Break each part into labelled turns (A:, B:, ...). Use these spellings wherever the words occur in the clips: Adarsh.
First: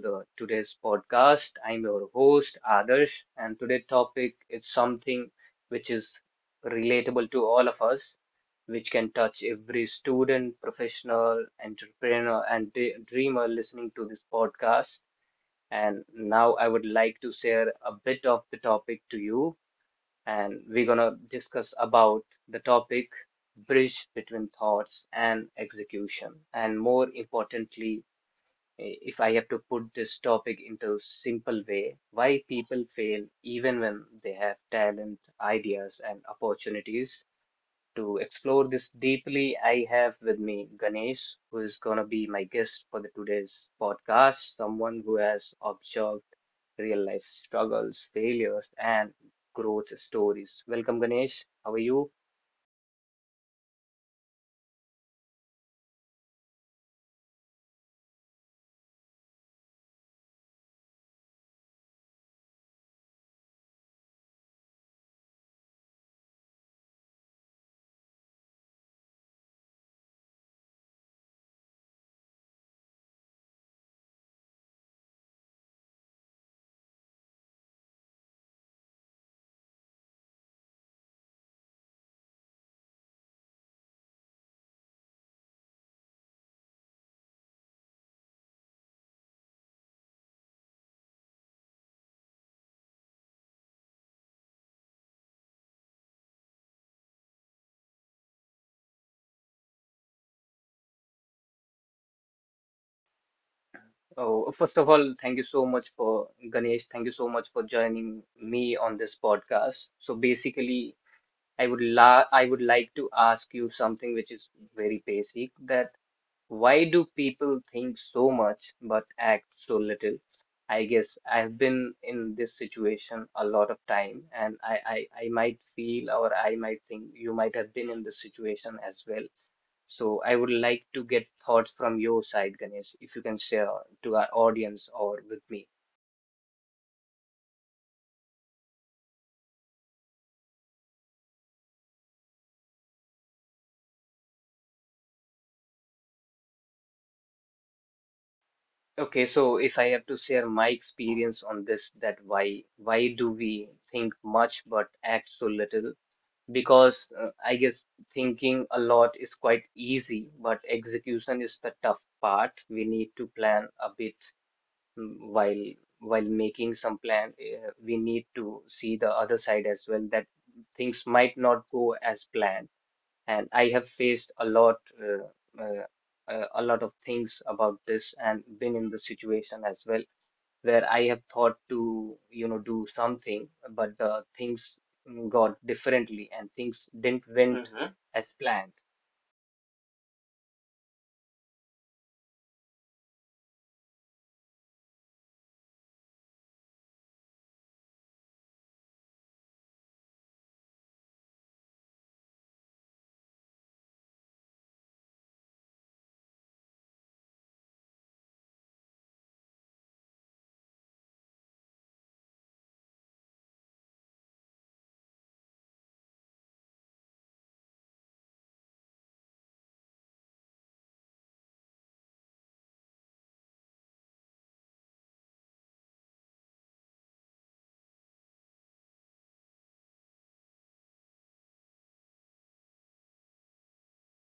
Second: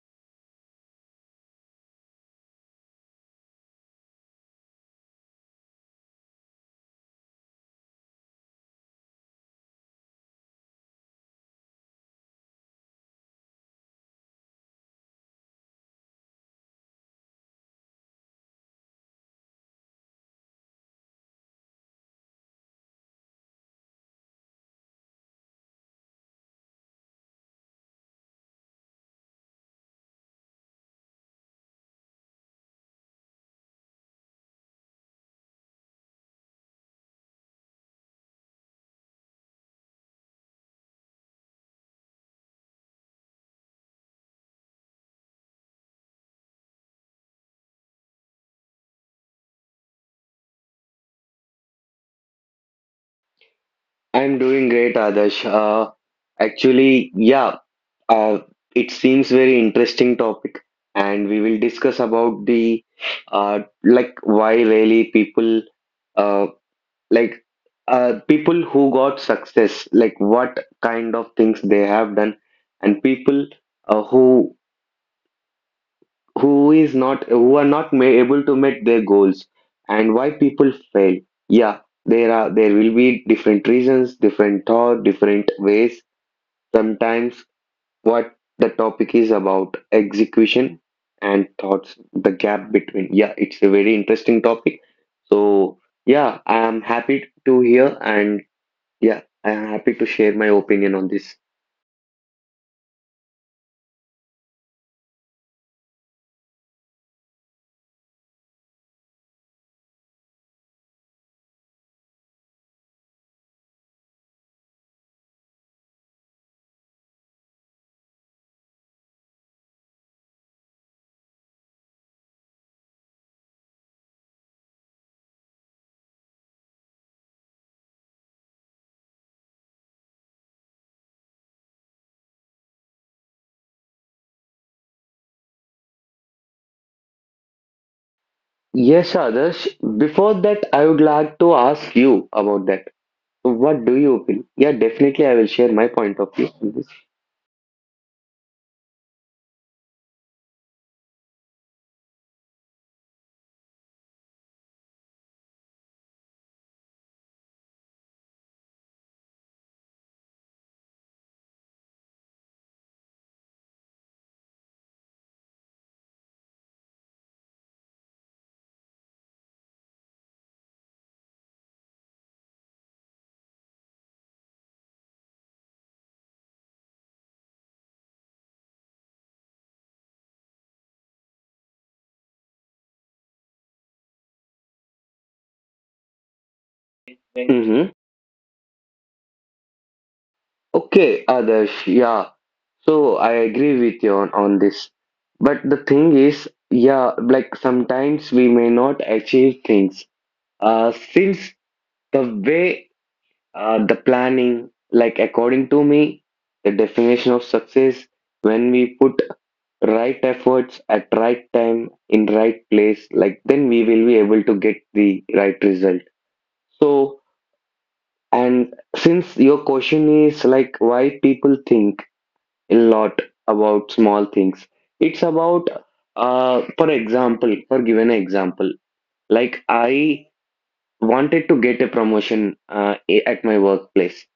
A: the today's podcast. I'm your host Adarsh, and today's topic is something which is relatable to all of us, which can touch every student, professional, entrepreneur, and dreamer listening to this podcast. And now I would like to share a bit of the topic to you, and we're gonna discuss about the topic bridge between thoughts and execution, and more importantly if I have to put this topic into a simple way, why people fail even when they have talent, ideas, and opportunities. To explore this deeply, I have with me Ganesh, who is gonna be my guest for the today's podcast, someone who has observed real life struggles, failures, and growth stories. Welcome, Ganesh. How are you?
B: I'm doing great, Adarsh. Actually, uh, it seems very interesting topic, and we will discuss about the why really people uh, like people who got success, like what kind of things they have done, and people uh, who who is not who are not ma able to meet their goals, and why people fail. Yeah, there will be different reasons, different thought, different ways. Sometimes what the topic is about execution and thoughts, the gap between. Yeah, it's a very interesting topic. So yeah, I am happy to hear, and yeah, I am happy to share my opinion on this.
A: Oh, first of all, thank you so much for Ganesh. Thank you so much for joining me on this podcast. So basically, I would like to ask you something which is very basic that why do people think so much but act so little? I guess I've been in this situation a lot of time and I might feel or I might think you might have been in this situation as well. So I would like to get thoughts from your side, Ganesh, if you can share to our audience or with me.
B: Yes, Adarsh. Before that, I would like to ask you about that. What do you feel? Yeah, definitely I will share my point of view on
A: Okay, so if I have to share my experience on this, that why do we think much but act so little? Because I guess thinking a lot is quite easy, but execution is the tough part. We need to plan a bit mm, while while making some plan. We need to see the other side as well that things might not go as planned, and I have faced uh, uh, a lot of things about this, and been in the situation as well where I have thought to, you know, do something, but the things got differently and things didn't went
B: this.
A: as planned.
B: Okay, Adarsh, yeah. So I agree with you on this. But the thing is, yeah, like sometimes we may not achieve things. Since the way, the planning, like according to me, the definition of success, when we put right efforts at right time in right place, like then we will be able to get the right result. So, and since your question is like why people think a lot about small things. It's about, for example, for given example, like I wanted to get a promotion a- at my workplace.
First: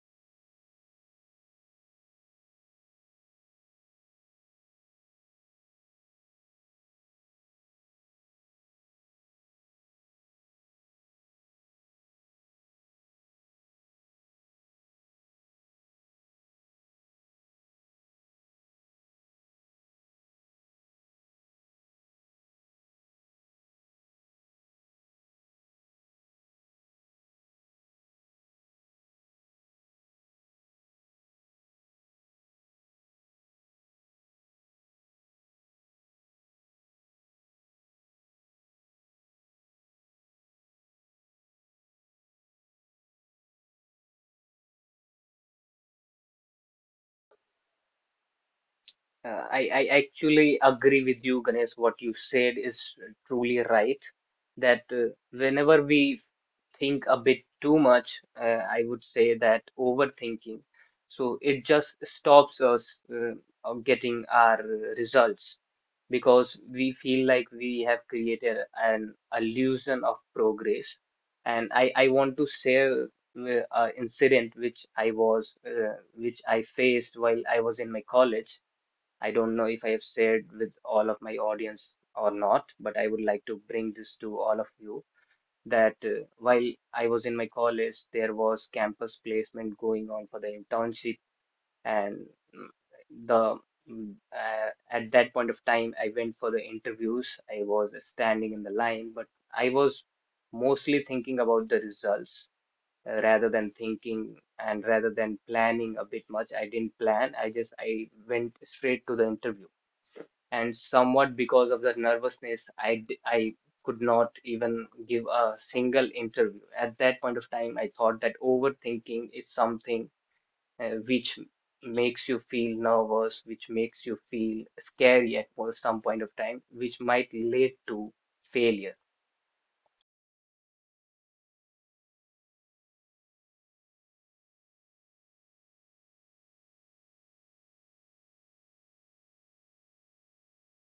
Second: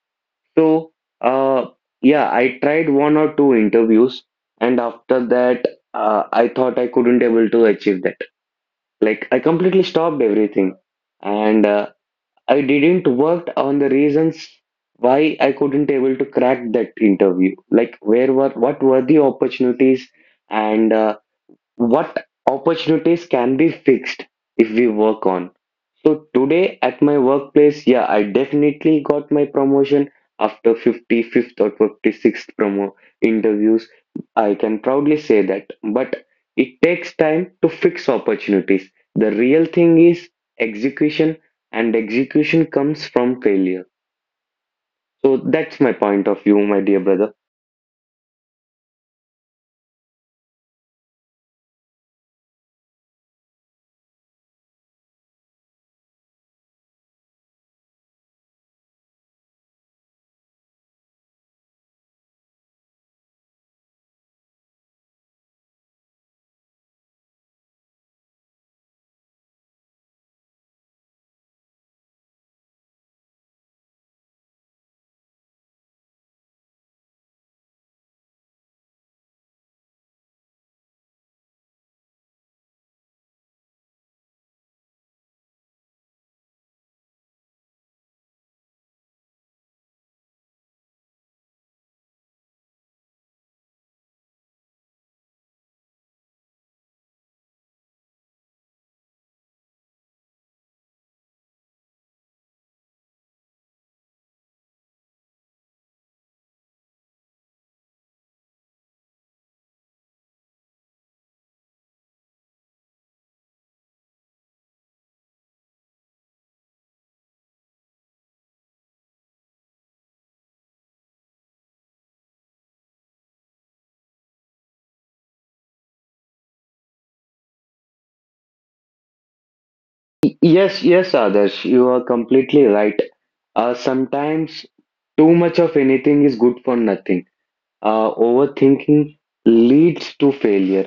B: So, uh, yeah, I tried one or two interviews, and after that, I thought I couldn't able to achieve that. Like I completely stopped everything, and I didn't work on the reasons why I couldn't able to crack that interview. Like where were what were the opportunities and what opportunities can be fixed if we work on. So today at my workplace, yeah, I definitely got my promotion after 55th or 56th promo interviews. I can proudly say that. But it takes time to fix opportunities. The real thing is execution, and execution comes from failure. So that's my point of view, my dear brother.
A: I actually agree with you, Ganesh. What you said is truly right. That whenever we think a bit too much, I would say that overthinking. So it just stops us of getting our results because we feel like we have created an illusion of progress. And I want to share an incident which I faced while I was in my college. I don't know if I have shared with all of my audience or not, but I would like to bring this to all of you that while I was in my college, there was campus placement going on for the internship, and mm, the at that point of time, I went for the interviews. I was standing in the line, but I was mostly thinking about the results rather than thinking and rather than planning a bit much. I didn't plan. I just I went straight to the interview, and somewhat because of the nervousness I could not even give a single interview at that point of time. I thought that overthinking is something which makes you feel nervous, which makes you feel scary at some point of time, which might lead to failure.
B: Yes, Adarsh, you are completely right. Sometimes too much of anything is good for nothing. Overthinking leads to failure.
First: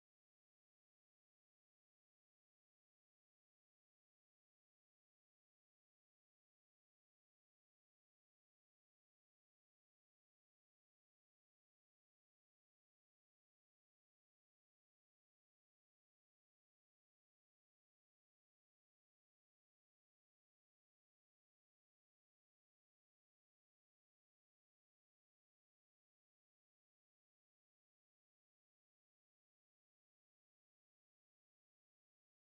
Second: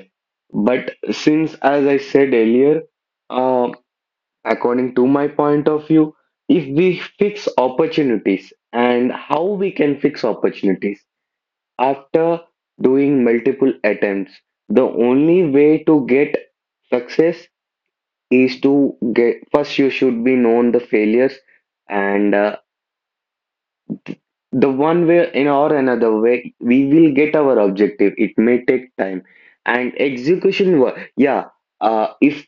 B: But since, as I said earlier, uh, according to my point of view, if we fix opportunities and how we can fix opportunities after doing multiple attempts, the only way to get success is to get first you should be known the failures, and the one way in or another way we will get our objective. It may take time, and execution if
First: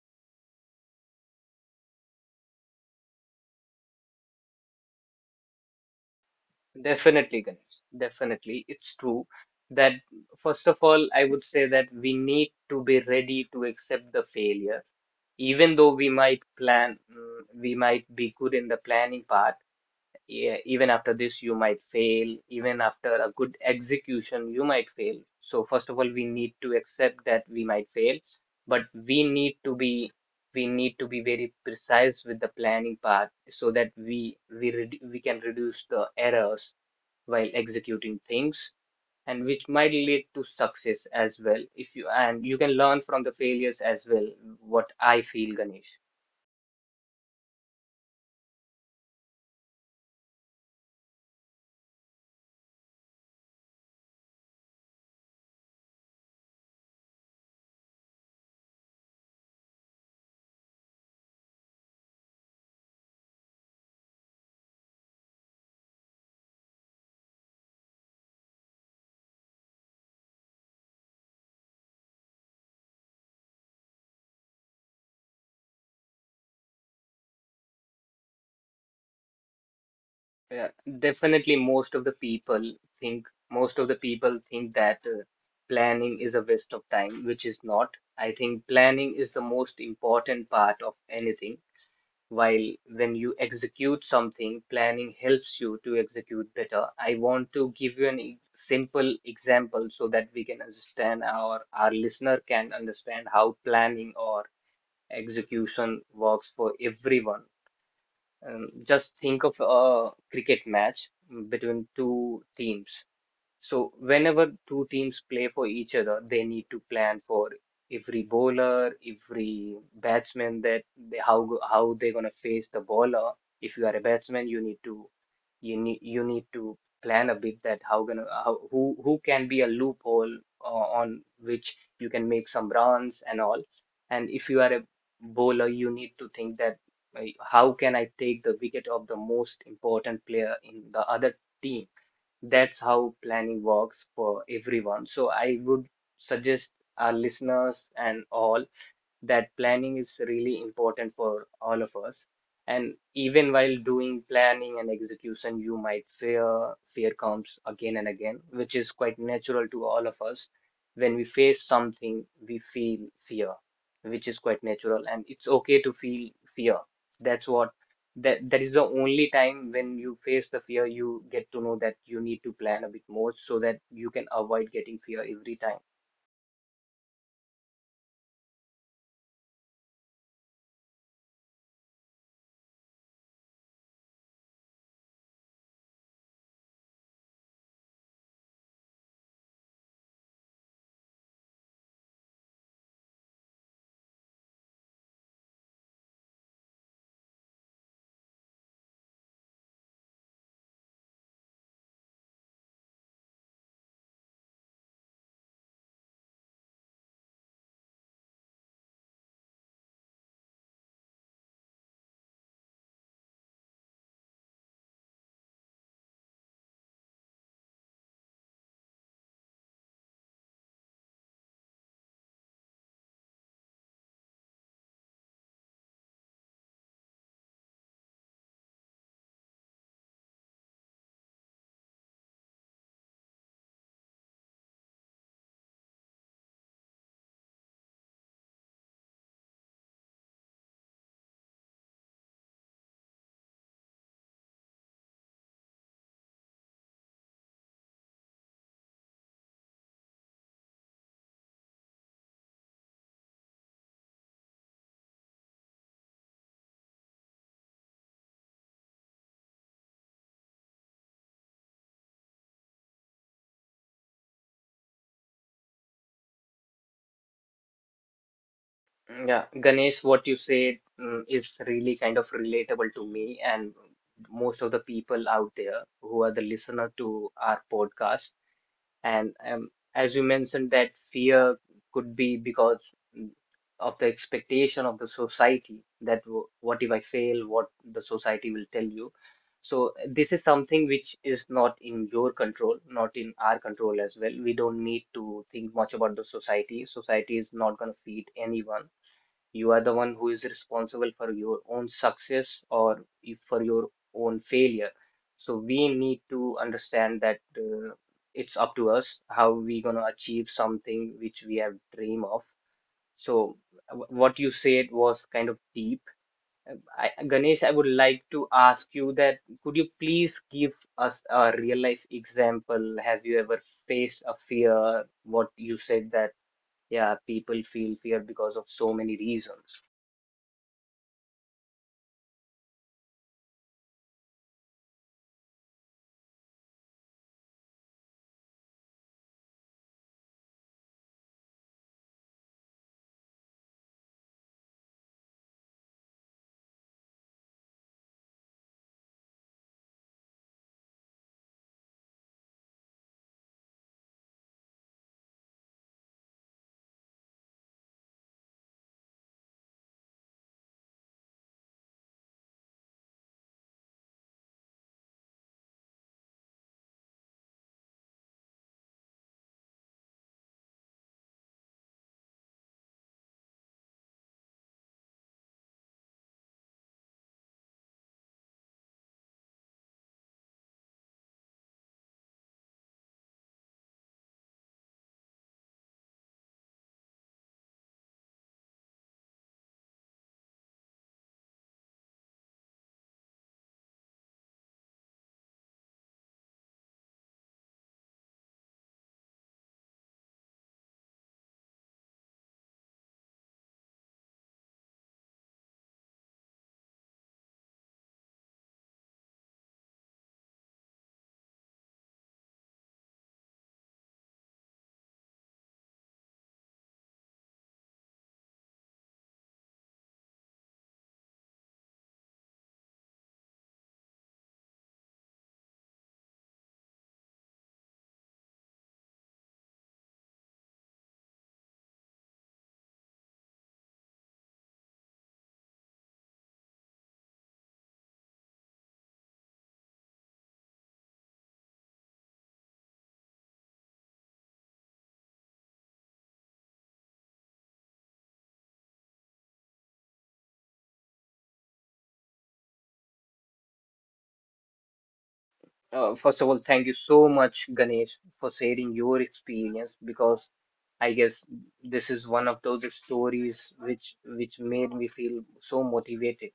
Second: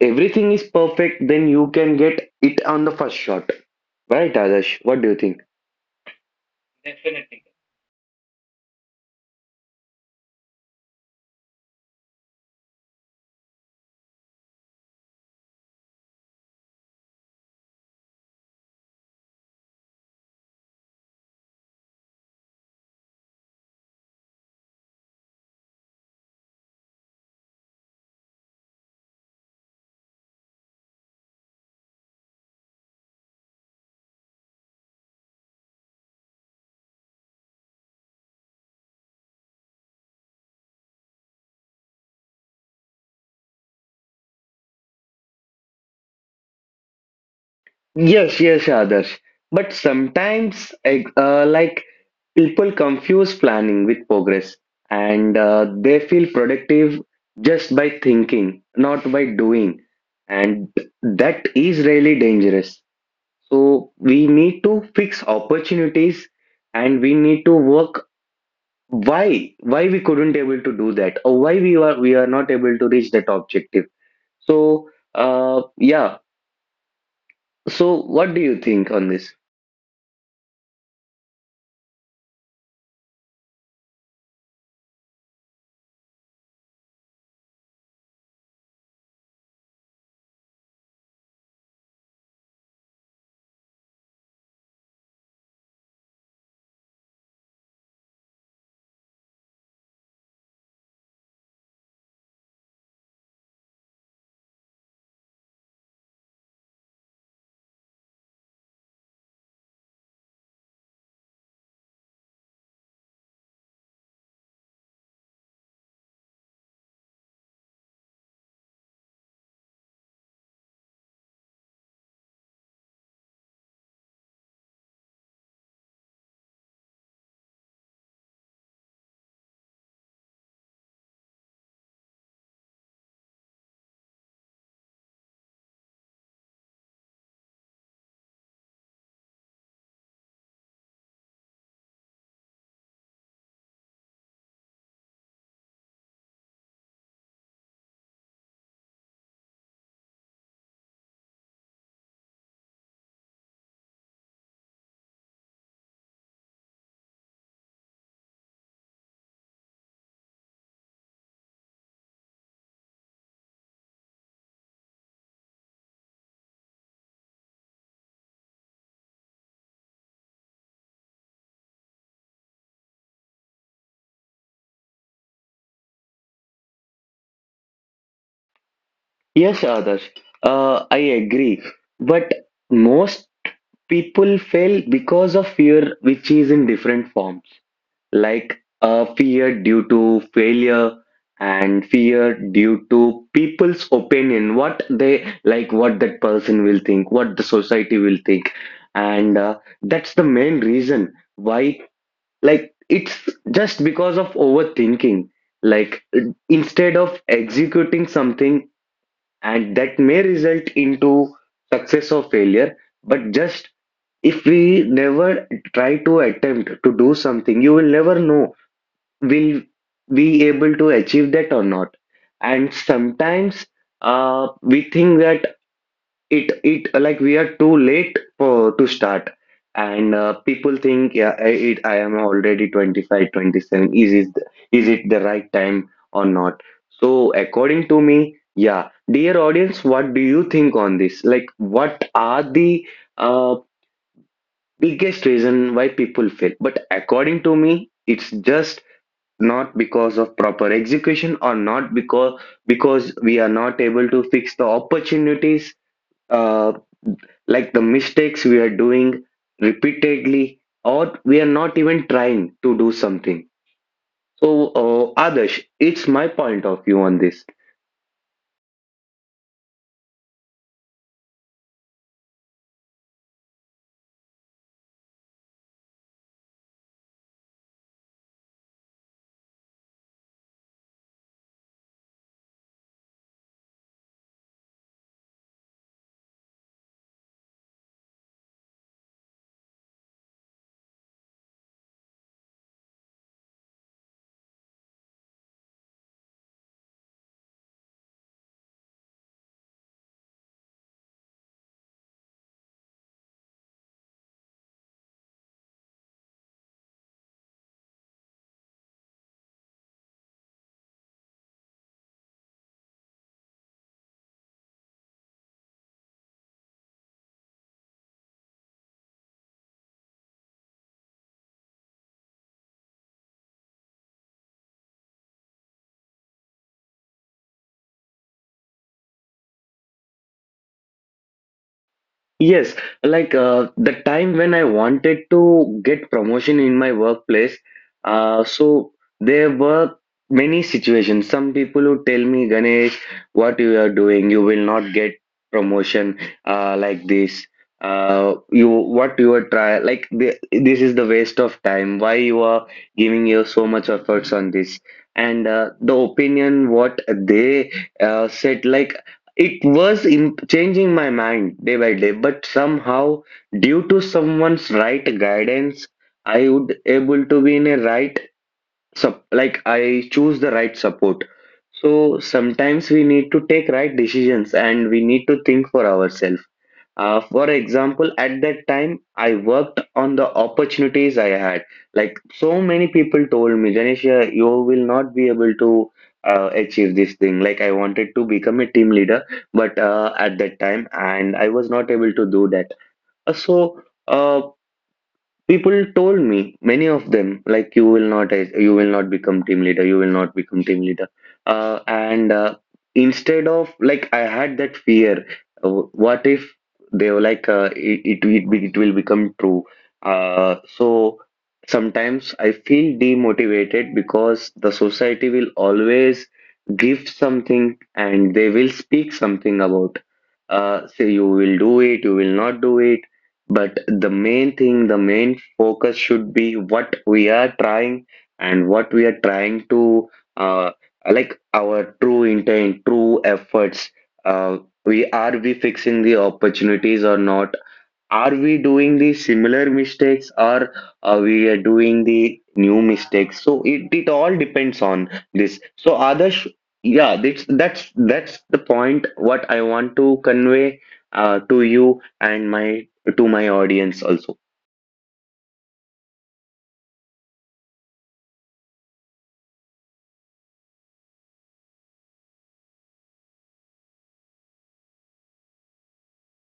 B: everything is perfect, then you can get it on the first shot, right, Adarsh? What do you think?
A: Definitely, Ganesh. Definitely. It's true that, first of all, I would say that we need to be ready to accept the failure. Even though we might plan, we might be good in the planning part, yeah, even after this, you might fail. Even after a good execution, you might fail. So, first of all, we need to accept that we might fail, but we need to be very precise with the planning part so that we can reduce the errors while executing things, and which might lead to success as well if you, and you can learn from the failures as well, what I feel, Ganesh.
B: Yes, yes, Adarsh, but sometimes like people confuse planning with progress, and they feel productive just by thinking, not by doing, and that is really dangerous. So we need to fix opportunities, and we need to work why we couldn't able to do that, or why we are not able to reach that objective. So yeah. So what do you think on this?
A: Yeah, definitely most of the people think think that planning is a waste of time, which is not. I think planning is the most important part of anything while when you execute something. Planning helps you to execute better. I want to give you an simple example so that we can understand our listener can understand how planning or execution works for everyone. Just think of a cricket match between two teams. So whenever two teams play for each other, they need to plan for every bowler, every batsman, that how they're gonna face the bowler. If you are a batsman, you need to plan a bit that who can be a loophole on which you can make some runs and all. And if you are a bowler, you need to think that how can I take the wicket of the most important player in the other team. That's how planning works for everyone. So I would suggest our listeners and all that planning is really important for all of us. And even while doing planning and execution, you might fear. Fear comes again and again, which is quite natural to all of us. When we face something, we feel fear, which is quite natural, and it's okay to feel fear. That's what that that is the only time when you face the fear, you get to know that you need to plan a bit more so that you can avoid getting fear every time.
B: Yes, Adarsh. I agree. But most people fail because of fear, which is in different forms, like fear due to failure and fear due to people's opinion, what they, like, what that person will think, what the society will think. And that's the main reason why, like, it's just because of overthinking, like instead of executing something, and that may result into success or failure. But just if we never try to attempt to do something, you will never know will we able to achieve that or not. And sometimes we think that it like we are too late for to start. And people think, yeah, I am already 25 27, is it the right time or not? So according to me, yeah, dear audience, what do you think on this, like what are the uh, biggest reason why people fail? But according to me, it's just not because of proper execution or not because because we are not able to fix the opportunities, uh, like the mistakes we are doing repeatedly, or we are not even trying to do something. So adesh, it's my point of view on this.
A: Yeah, Ganesh, what you said is really kind of relatable to me and most of the people out there who are the listener to our podcast. And as you mentioned, that fear could be because mm, of the expectation of the society, that what if I fail, what the society will tell you. So this is something which is not in your control, not in our control as well. We don't need to think much about the society. Society is not going to feed anyone. You are the one who is responsible for your own success or if for your own failure. So we need to understand that it's up to us how we gonna achieve something which we have dream of. So what you said was kind of deep. Ganesh, I would like to ask you that could you please give us a real life example? Have you ever faced a fear? What you said that, yeah, people feel fear because of so many reasons.
B: Yes, like the time when I wanted to get promotion in my workplace, so there were many situations. Some people who tell me, Ganesh, what you are doing, you will not get promotion, like this. You what you are try like the, this is the waste of time. Why you are giving your so much efforts on this? And the opinion what they said, like it was im changing my mind day by day, but somehow, due to someone's right guidance, I would able to be in a right sup like I choose the right support. So sometimes we need to take right decisions and we need to think for ourselves. For example, at that time, I worked on the opportunities I had. Like so many people told me, Janisha, you will not be able to achieve this thing. Like I wanted to become a team leader, but at that time, and I was not able to do that. So. Uh, people told me, many of them, like you will not become team leader, you will not become team leader. And instead of like, I had that fear. uh, What if they were like, it will become true? So sometimes I feel demotivated because the society will always give something and they will speak something about. Say you will do it, you will not do it. But the main thing, the main focus should be what we are trying, and what we are trying to uh, like, our true intent, true efforts. Uh, we are we fixing the opportunities or not? Are we doing the similar mistakes or are we are doing the new mistakes? So it all depends on this. So Adarsh, yeah, that's the point what I want to convey to you and my to my audience also.
A: First of all, thank you so much, Ganesh, for sharing your experience because I guess this is one of those stories which made me feel so motivated.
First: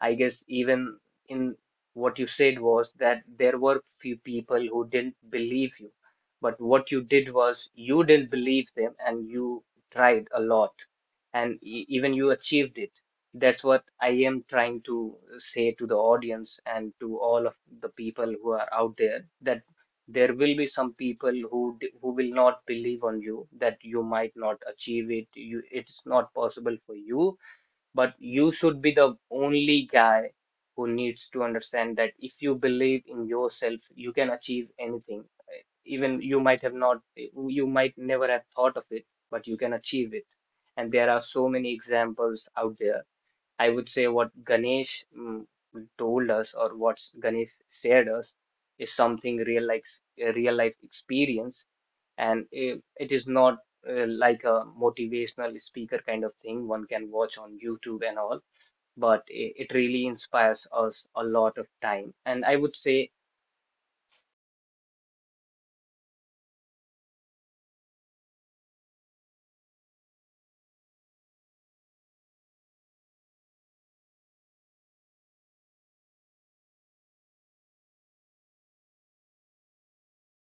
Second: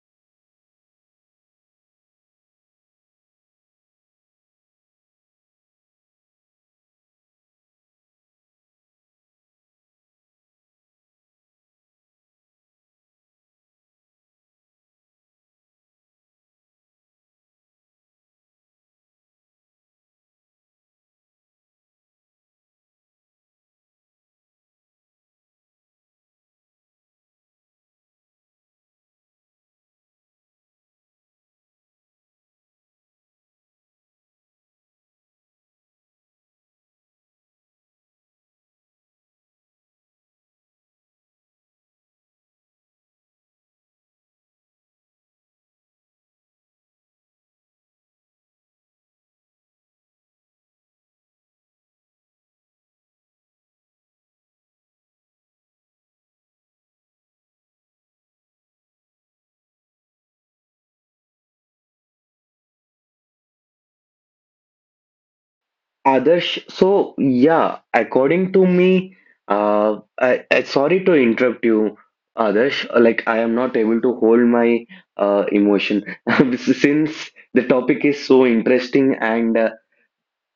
A: I guess even in what you said was that there were few people who didn't believe you, but what you did was you didn't believe them, and you tried a lot, and even you achieved it. That's what I am trying to say to the audience and to all of the people who are out there, that there will be some people who will not believe on you, that you might not achieve it, you, it's not possible for you, but you should be the only guy who needs to understand that if you believe in yourself, you can achieve anything. Even you might never have thought of it, but you can achieve it. And there are so many examples out there. I would say what Ganesh told us or what Ganesh shared us is something real life, a real life experience. And it is not like a motivational speaker kind of thing one can watch on YouTube and all, but it really inspires us a lot of time. And I would say
B: Adarsh, so yeah, according to me, I sorry to interrupt you, Adarsh. Like I am not able to hold my emotion since the topic is so interesting, and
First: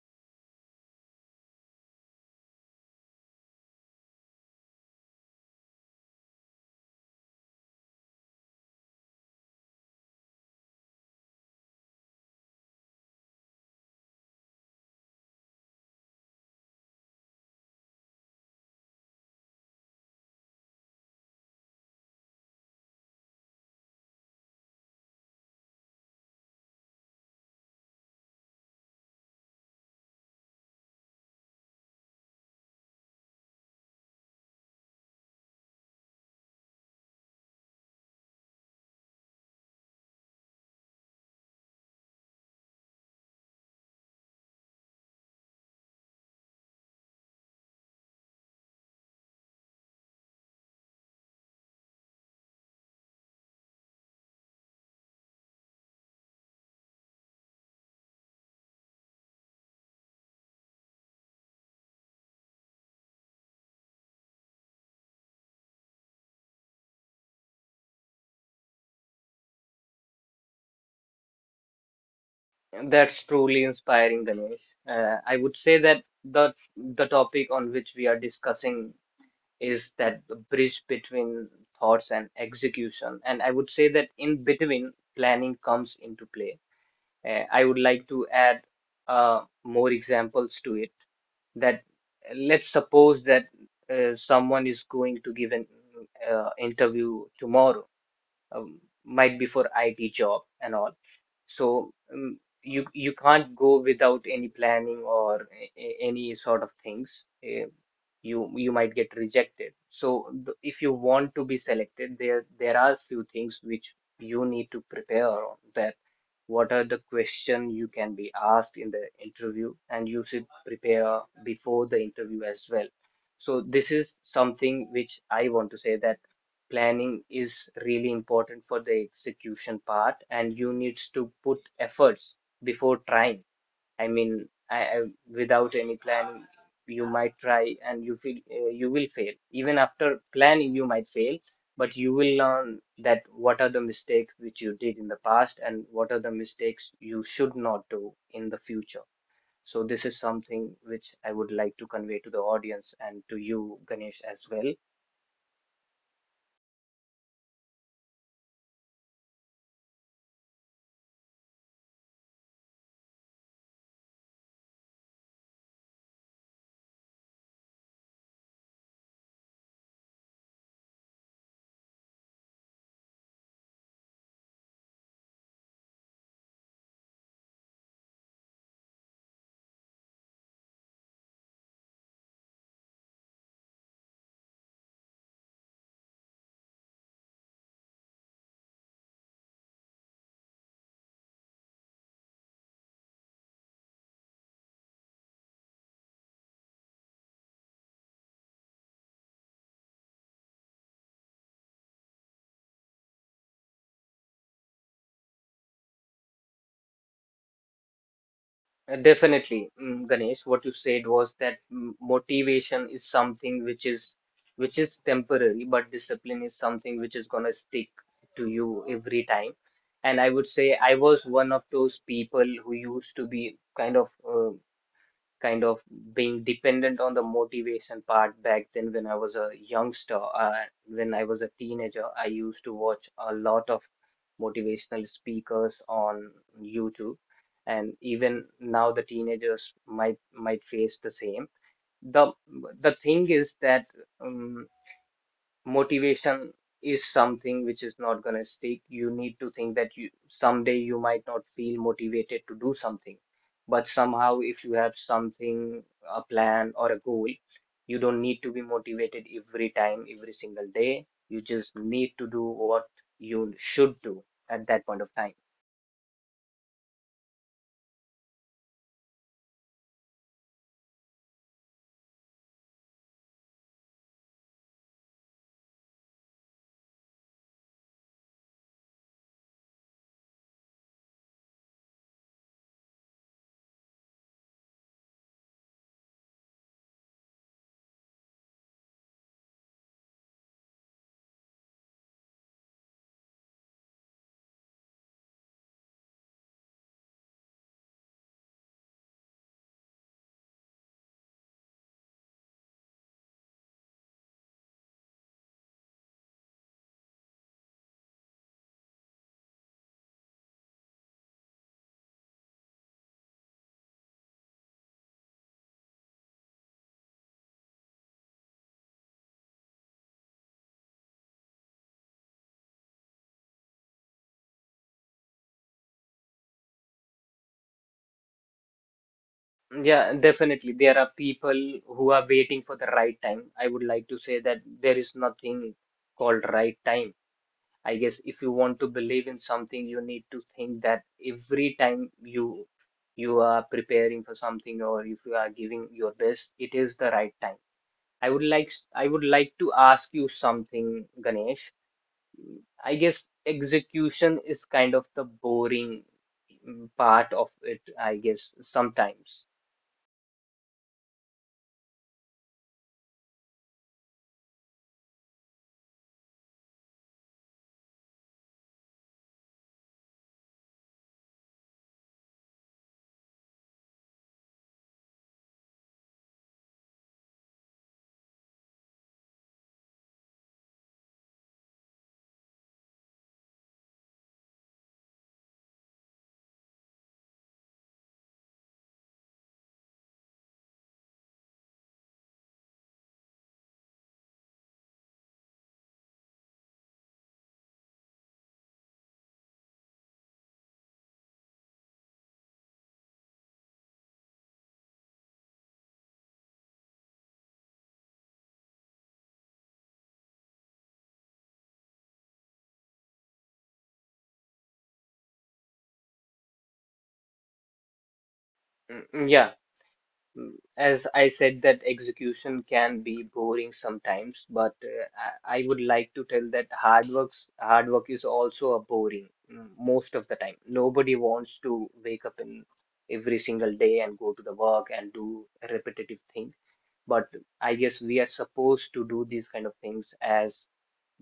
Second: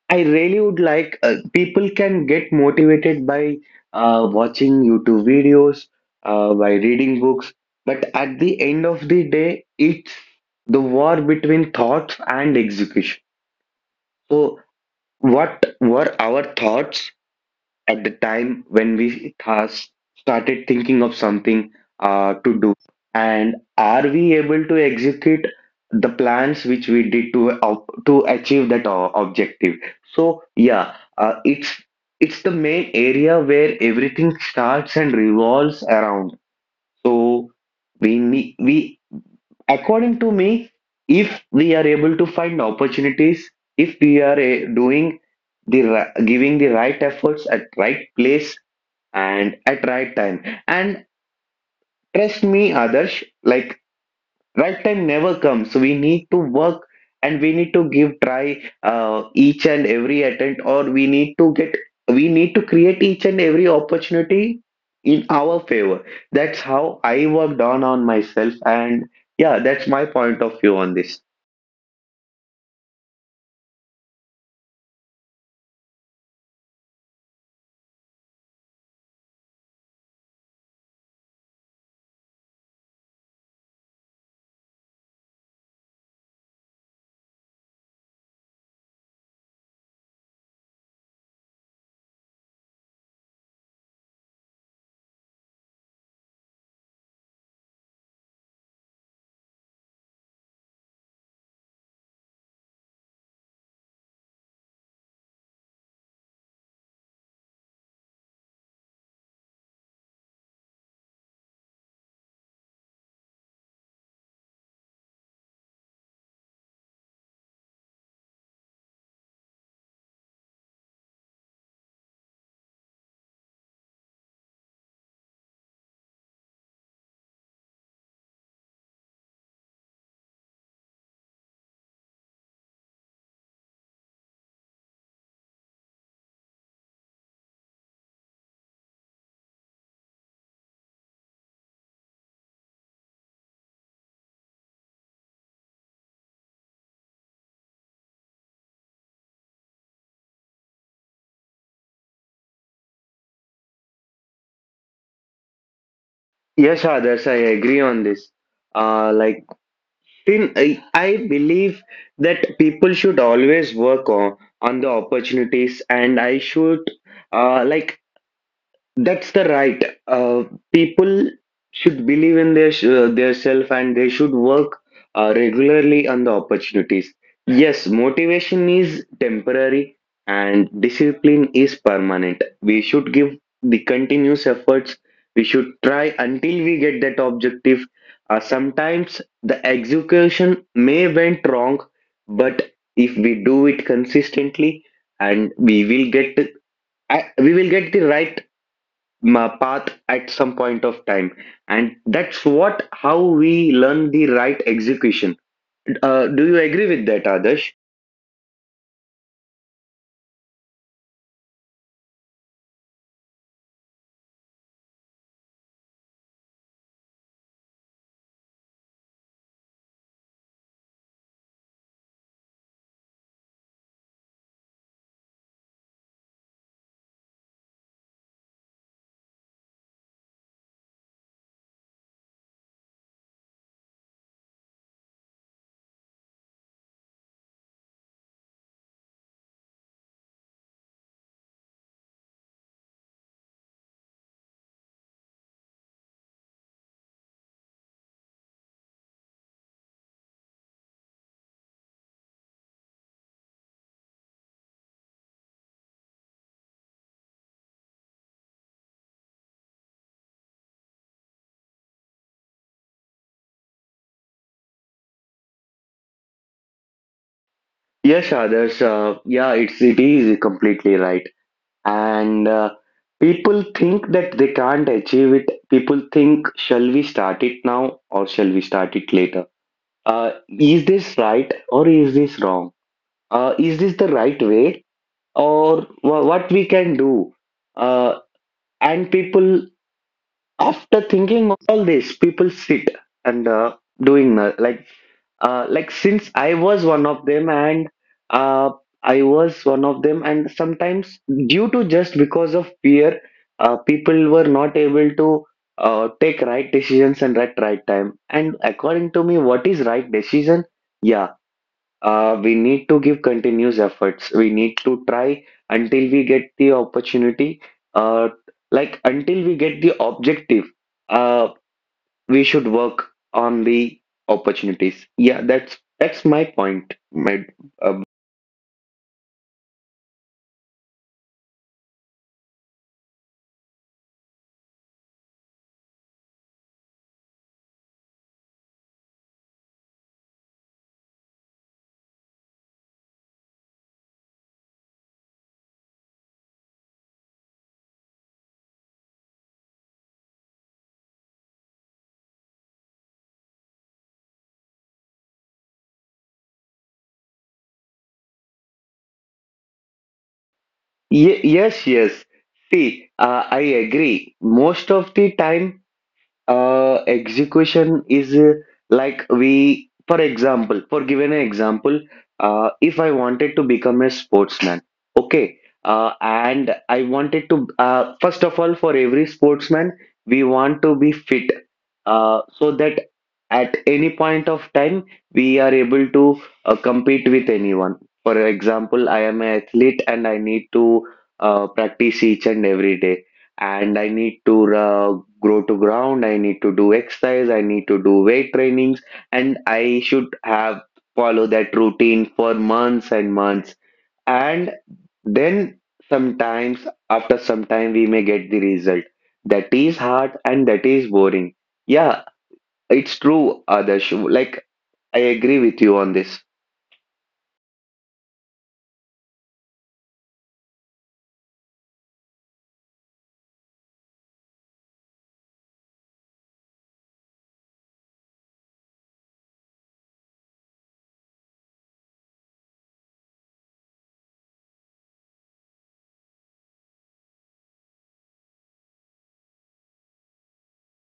B: I really would like people can get motivated by watching YouTube videos, by reading books, but at the end of the day, it's the war between thoughts and execution. So what were our thoughts at the time when we has started thinking of something to do, and are we able to execute the plans which we did to ob- to achieve that objective. So yeah, uh, it's it's the main area where everything starts and revolves around. So we need we, according to me, if we are able to find opportunities, if we are doing the ri- giving the right efforts at right place and at right time. And trust me, Adarsh, like right time never comes. So we need to work, and we need to give try each and every attempt, or we need to get we need to create each and every opportunity in our favor. That's how I worked on myself, and yeah, that's my point of view on this.
A: that's truly inspiring, Ganesh. I would say that the topic on which we are discussing is that the bridge between thoughts and execution. And I would say that in between, planning comes into play. I would like to add more examples to it. That let's suppose that someone is going to give an interview tomorrow, might be for IT job and all. So you can't go without any planning or any sort of things. You you might get rejected. So if you want to be selected, there are few things which you need to prepare on that, what are the questions you can be asked in the interview, and you should prepare before the interview as well. So this is something which I want to say, that planning is really important for the execution part, and you needs to put efforts before trying. I mean, I without any planning, you might try and you feel you will fail. Even after planning, you might fail, but you will learn that what are the mistakes which you did in the past, and what are the mistakes you should not do in the future. So this is something which I would like to convey to the audience and to you, Ganesh, as well.
B: Yes, Adarsh, I agree on this. Like Tin, I believe that people should always work on the opportunities, and I should like, that's the right. People should believe in their their self and they should work regularly on the opportunities. Yes, motivation is temporary and discipline is permanent. We should give the continuous efforts. We should try until we get that objective. Sometimes the execution may went wrong, but if we do it consistently, and we will get we will get the right ma- path at some point of time, and that's what how we learn the right execution. Do you agree with that, Adarsh?
A: Definitely, Ganesh, what you said was that motivation is something which is temporary, but discipline is something which is gonna stick to you every time. And I would say I was one of those people who used to be kind of being dependent on the motivation part back then when I was a youngster. When I was a teenager, I used to watch a lot of motivational speakers on YouTube, and even now the teenagers might face the same. The the thing is that um motivation is something which is not going to stick. You need to think that you someday you might not feel motivated to do something, but somehow if you have something, a plan or a goal, you don't need to be motivated every time, every single day. You just need to do what you should do at that point of time.
B: Yes, Adarsh, yeah, it's it is completely right. And people think that they can't achieve it. People think, shall we start it now or shall we start it later? uh, is this right or is this wrong? Is this the right way or what we can do? Uh, and people, after thinking all this, people sit and doing like like, since uh, I was one of them, and sometimes, due to just because of fear, people were not able to take right decisions and at right time. And according to me, what is right decision? Yeah, we need to give continuous efforts. We need to try until we get the opportunity, uh, like, until we get the objective. Uh, we should work on the opportunities. Yeah, that's my point. My, uh,
A: Yeah, definitely. There are people who are waiting for the right time. I would like to say that there is nothing called right time. I guess if you want to believe in something, you need to think that every time you are preparing for something, or if you are giving your best, it is the right time. I would like to ask you something, Ganesh. I guess execution is kind of the boring part of it, I guess sometimes.
B: ye- yes, yes. See, I agree. Most of the time, execution is like, we for example, for giving an example, if I wanted to become a sportsman, okay, and I wanted to first of all, for every sportsman, we want to be fit, so that at any point of time, we are able to compete with anyone. For example, I am an athlete, and I need to practice each and every day. And I need to grow to ground. I need to do exercise. I need to do weight trainings, and I should have follow that routine for months and months. And then sometimes, after some time, we may get the result that is hard and that is boring. Yeah, it's true, Adarsh. Like I agree with you on this.
A: Yeah. As I said, that execution can be boring sometimes, but I would like to tell that hard work is also a boring most of the time. Nobody wants to wake up in every single day and go to the work and do a repetitive thing. But I guess we are supposed to do these kind of things as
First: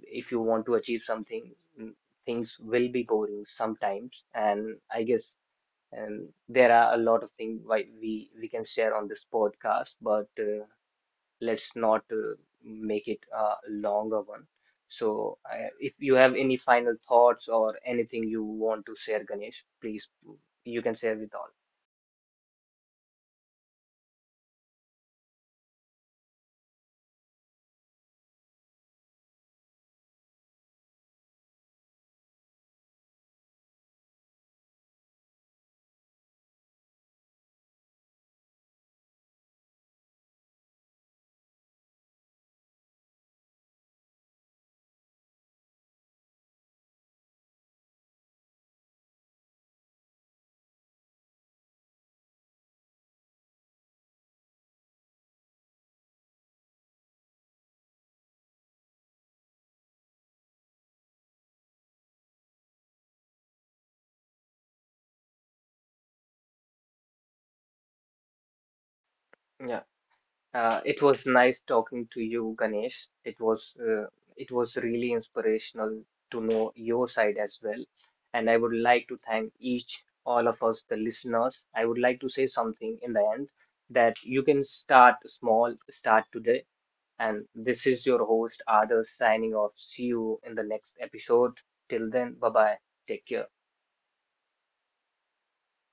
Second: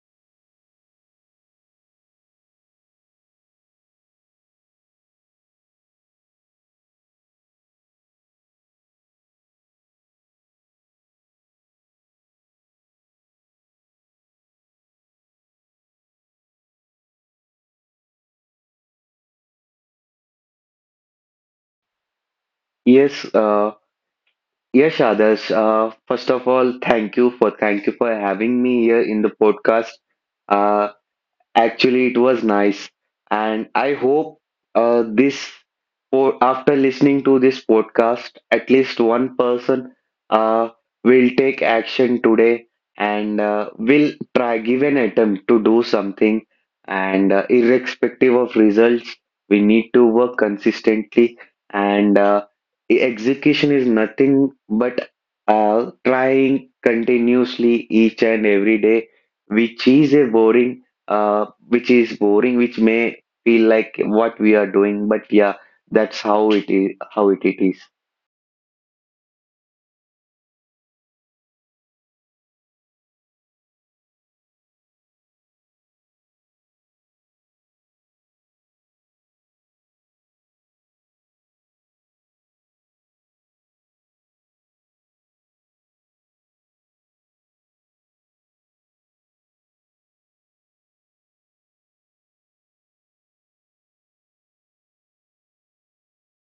A: if you want to achieve something, mm, things will be boring sometimes. And I guess and there are a lot of things why we can share on this podcast, but let's not make it a longer one. So, if you have any final thoughts or anything you want to share, Ganesh, please you can share with all.
B: Yes, yes, Adarsh. First of all, thank you for having me here in the podcast. Uh, Actually, it was nice, and I hope this after listening to this podcast, at least one person uh, will take action today, and will try give an attempt to do something. And irrespective of results, we need to work consistently. And execution is nothing but trying continuously each and every day, which is a boring. uh, which is boring, which may feel like what we are doing, but yeah, that's how it is.
A: Yeah. It was nice talking to you, Ganesh. It was really inspirational to know your side as well. And I would like to thank each all of us, the listeners. I would like to say something in the end that you can start small, start today. And this is your host, Adarsh, signing off. See you in the next episode. Till then, bye bye. Take care.